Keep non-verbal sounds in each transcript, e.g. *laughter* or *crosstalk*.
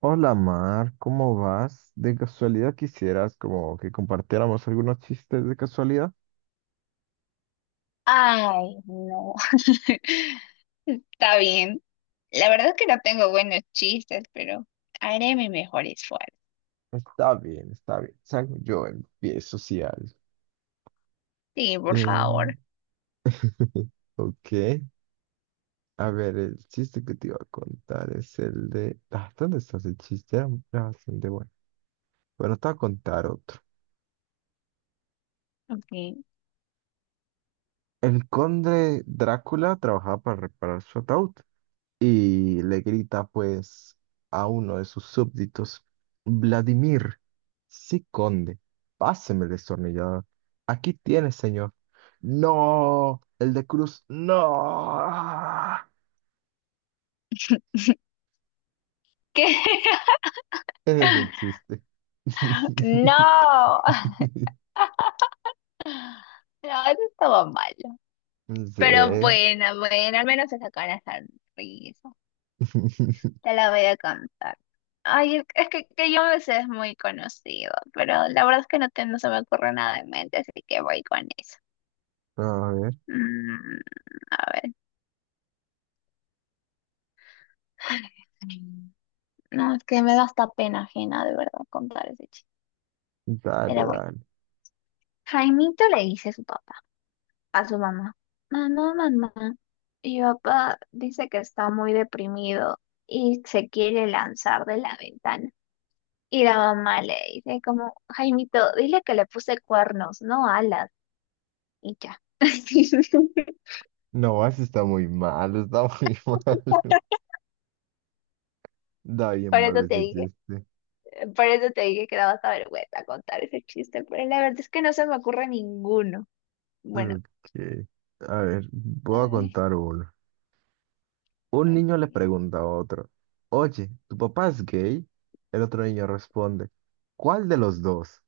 Hola Mar, ¿cómo vas? ¿De casualidad quisieras como que compartiéramos algunos chistes de casualidad? Ay, no. *laughs* Está bien. La verdad es que no tengo buenos chistes, pero haré mi mejor esfuerzo. Está bien, está bien. Salgo yo empiezo si algo. Sí, por Eh, favor. *laughs* ok. A ver, el chiste que te iba a contar es el de... Ah, ¿dónde está ese chiste? Era bastante bueno. Bueno, te voy a contar otro. Ok. El conde Drácula trabajaba para reparar su ataúd y le grita pues a uno de sus súbditos, Vladimir. Sí, conde, páseme el destornillador. Aquí tiene, señor. No, el de cruz, no. *laughs* ¿Qué? Ese es el *laughs* chiste. No. *laughs* No, eso estaba malo. Pero Sí. bueno, bueno, al menos se sacan la sonrisa. *laughs* Te la voy a cantar. Ay, es que yo me sé es muy conocido, pero la verdad es que no, no se me ocurre nada en mente, así que voy con eso. A ver, Mm, a ver. No, es que me da hasta pena ajena, de verdad, contar ese chiste. dale, Pero bueno, dale. Jaimito le dice a su papá, a su mamá, mamá, mamá, mi papá dice que está muy deprimido y se quiere lanzar de la ventana. Y la mamá le dice como, Jaimito, dile que le puse cuernos, no alas, y ya. *laughs* No, ese está muy mal, está muy *laughs* mal. Da bien Por mal eso te ese dije, chiste. por eso te dije que daba hasta vergüenza contar ese chiste, pero la verdad es que no se me ocurre ninguno. Bueno, Ok. A ver, voy a ay, contar uno. Un ay, niño le pregunta a otro, oye, ¿tu papá es gay? El otro niño responde, ¿cuál de los dos?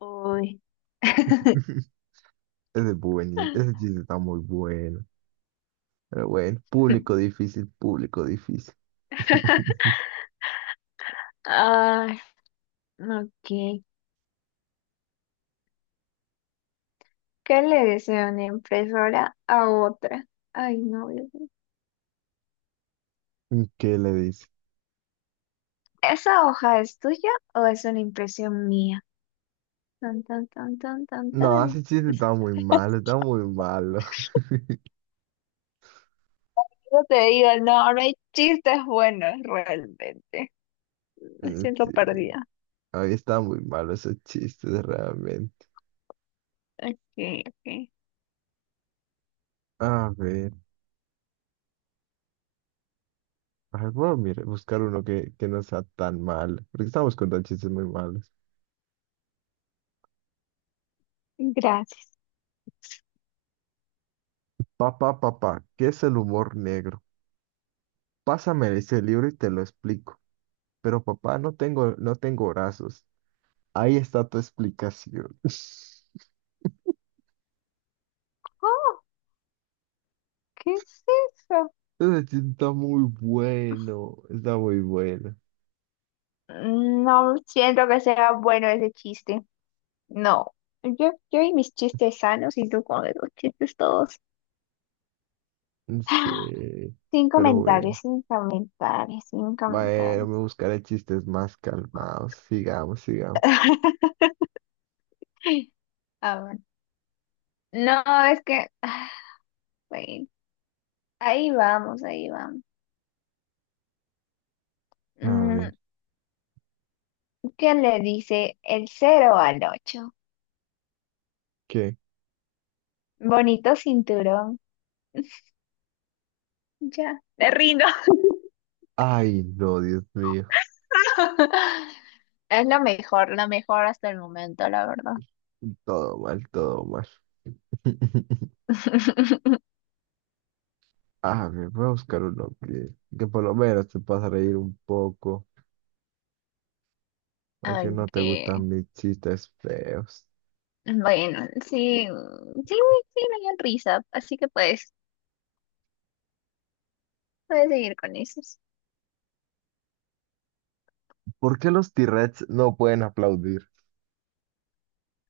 uy. *laughs* *laughs* Ese, es buen, ese chiste está muy bueno. Pero bueno, público difícil, público difícil. *laughs* Ay, ok. ¿Qué le desea una impresora a otra? Ay, no. Dios mío. ¿Qué le dice? ¿Esa hoja es tuya o es una impresión mía? Tan, tan, tan, tan, tan, No, tan. ese chiste está muy malo, está muy malo. *laughs* Yo te digo, no, ahora hay chistes buenos realmente. Me Sí, siento perdida. ahí está muy malo esos chistes realmente. Ok, ok. A ver, ay, voy a buscar uno que no sea tan malo, porque estamos contando chistes muy malos. Gracias. Papá, papá, ¿qué es el humor negro? Pásame ese libro y te lo explico. Pero papá, no tengo brazos. Ahí está tu explicación. *laughs* Oh, ¿qué es eso? Ese chiste está muy bueno, está muy bueno. No siento que sea bueno ese chiste. No, yo y mis chistes sanos y tú con los chistes todos. *gasps* *sighs* Sí, Sin pero comentarios, bueno. sin comentarios, sin Bueno, me comentarios. buscaré chistes más calmados. Sigamos, sigamos. *laughs* A ver. No, es que, bueno, ahí vamos, ahí vamos. A ver, Mm, ¿qué le dice el cero al 8? ¿qué? Bonito cinturón. Ya, me rindo. Ay, no, Dios mío. *laughs* Es lo mejor hasta el momento, la verdad. Todo mal, todo mal. *laughs* *laughs* A ver, voy a buscar uno que por lo menos te pasa a reír un poco. Porque no te Ok. gustan mis chistes feos. Bueno, sí, sí, sí me dio risa, así que puedes seguir con esos. ¿Por qué los T-Rex no pueden aplaudir?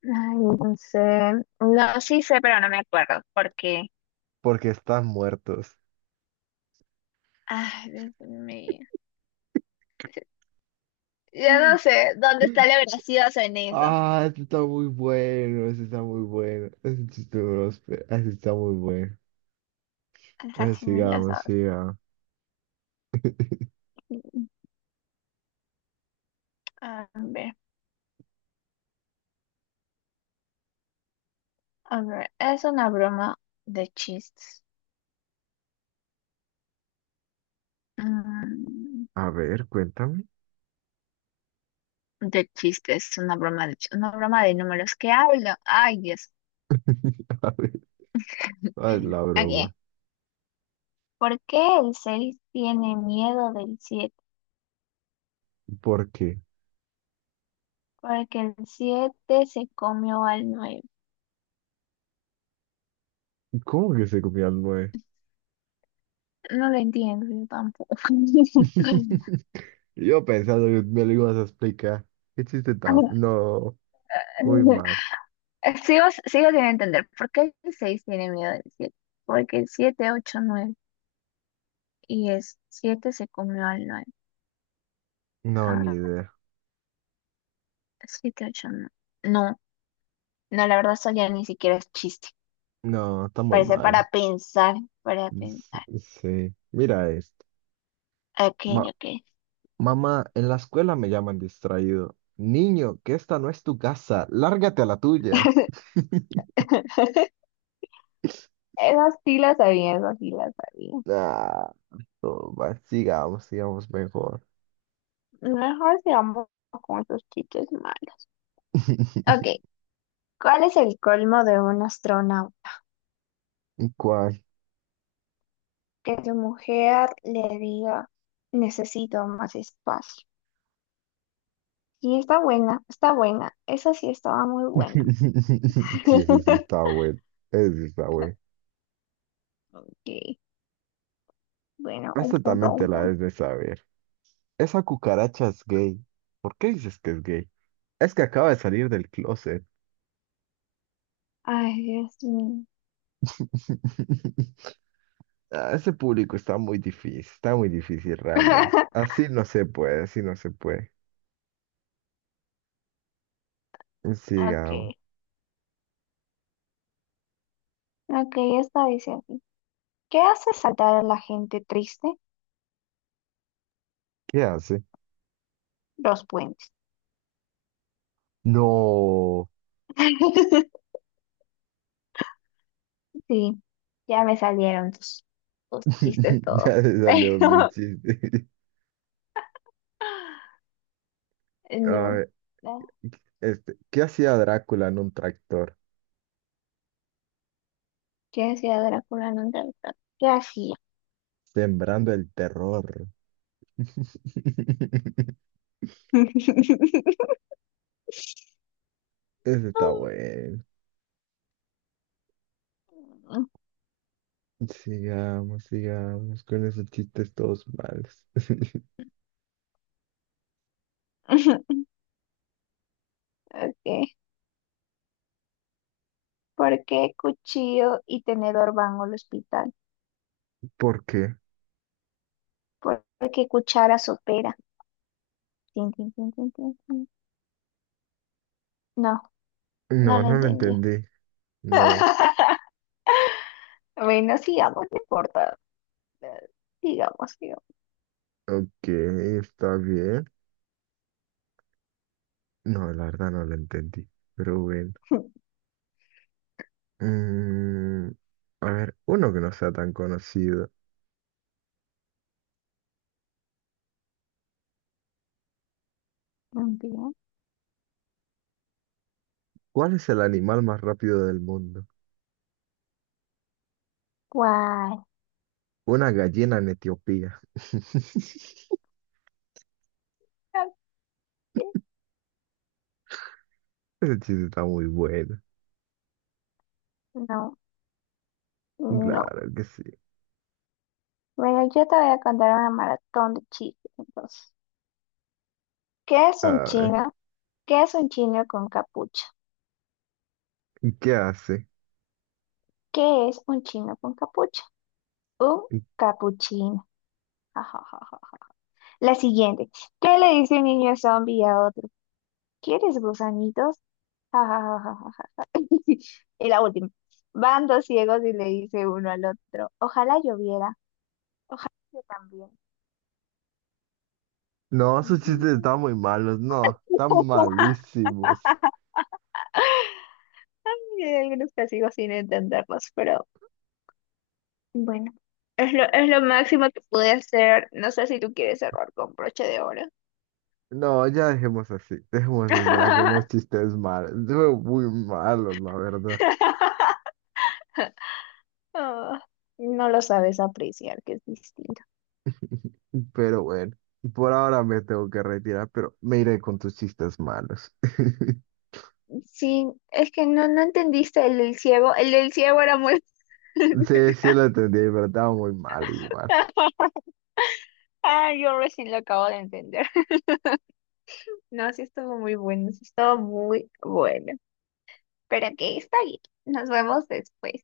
Ay, no sé, no, sí sé, pero no me acuerdo, porque, Porque están muertos. ay, Dios mío, ya no sé dónde está la *laughs* veracidad en eso. Ah, este está muy bueno, este está muy bueno. Este este está muy bueno. Así me la Sigamos, sabe. sigamos. A ver, a ver, es una broma de chistes. Mm, A ver, cuéntame. de chistes, una broma de números. ¿Qué hablo? Ay, Dios. *laughs* A ver, haz la broma. Aquí. ¿Por qué el 6 tiene miedo del siete? ¿Por qué? Porque el 7 se comió al 9. ¿Cómo que se comió al nueve? No lo entiendo yo tampoco. *laughs* *laughs* Yo pensando que me lo ibas a explicar. ¿Qué chiste tan? No, muy mal. Sigo sin entender. ¿Por qué el 6 tiene miedo del siete? Porque el 7, 8, nueve. Y el 7 se comió al 9. No, ni Ah, idea. 7, 8, 9. No, no, la verdad eso ya ni siquiera es chiste. No, está muy Parece mal. para pensar, para S- pensar. Sí, mira esto. Ok, Ma- ok. mamá, en la escuela me llaman distraído. Niño, que esta no es tu casa, lárgate a la tuya. *laughs* Esas sí las sabía, esas sí las sabía. Ah, no, va, sigamos, sigamos mejor. Mejor sigamos con esos chistes malos. *laughs* Ok, ¿cuál es el colmo de un astronauta? ¿Cuál? Que su mujer le diga, necesito más espacio. Y está buena, está buena. Esa sí estaba muy buena. *laughs* Sí, ese sí está *laughs* bueno. Ese sí está bueno. Ok, bueno, un Esta punto, también te un la punto. debes de saber. Esa cucaracha es gay. ¿Por qué dices que es gay? Es que acaba de salir del closet. Ay, Dios mío. *laughs* Ah, ese público está muy difícil realmente. *laughs* Así no se puede, así no se puede. Ok, Sigamos. ok, esta dice así. ¿Qué hace saltar a la gente triste? ¿Qué hace? Los puentes. No. *laughs* Sí, ya me salieron tus chistes *laughs* todos. Ya se salió mi *laughs* chiste. *laughs* A Pero, ver, no. este, ¿qué hacía Drácula en un tractor? ¿Qué hacía Drácula en un teatro? ¿Qué hacía? Sembrando el terror. *laughs* *laughs* Ese está bueno. Sigamos, sigamos con esos chistes todos malos. *laughs* Okay. ¿Por qué cuchillo y tenedor van al hospital? ¿Por qué? ¿Por qué cuchara sopera? Tin, tin, tin, tin, tin, tin. No, no No, lo no lo entendí. entendí. No. *laughs* Bueno, sigamos, no importa. Eh, Sigamos, sigamos. Ok, está bien. No, la verdad no lo entendí. Pero bueno. *laughs* Mm, a ver, uno que no sea tan conocido. Bien. ¿Cuál es el animal más rápido del mundo? ¿Cuál? Una gallina en Etiopía. *laughs* Ese Ok, chiste está muy bueno. no, no. Claro que sí. Bueno, yo te voy a contar una maratón de chistes, entonces. ¿Qué es un A ver, chino? ¿Qué es un chino con capucha? ¿y ¿qué hace? ¿Qué es un chino con capucha? Un capuchino. Ja, ja, ja, ja. La siguiente. ¿Qué le dice un niño zombie a otro? ¿Quieres gusanitos? Ja, ja, ja, ja, ja, ja, ja. *laughs* Y la última. Van dos ciegos y le dice uno al otro. Ojalá lloviera. Ojalá yo también. No, *laughs* esos chistes Tun, tun, están muy malos. No, están tun. malísimos. *laughs* Y hay algunos que sigo sin entenderlos, pero bueno. Es lo máximo que pude hacer. No sé si tú quieres cerrar con broche de oro. No, ya dejemos así. Dejemos ya con los *laughs* chistes malos. Son muy malos, la verdad. Ah, no lo sabes apreciar, que es distinto. Pero bueno, por ahora me tengo que retirar, pero me iré con tus chistes malos. *laughs* Sí, es que no, no entendiste el del ciego. El del ciego era muy. Sí, *laughs* sí lo entendí, pero estaba muy malo igual. Ah, yo recién lo acabo de entender. *laughs* No, sí estuvo muy bueno, sí estuvo muy bueno. Pero que está bien. Nos vemos después.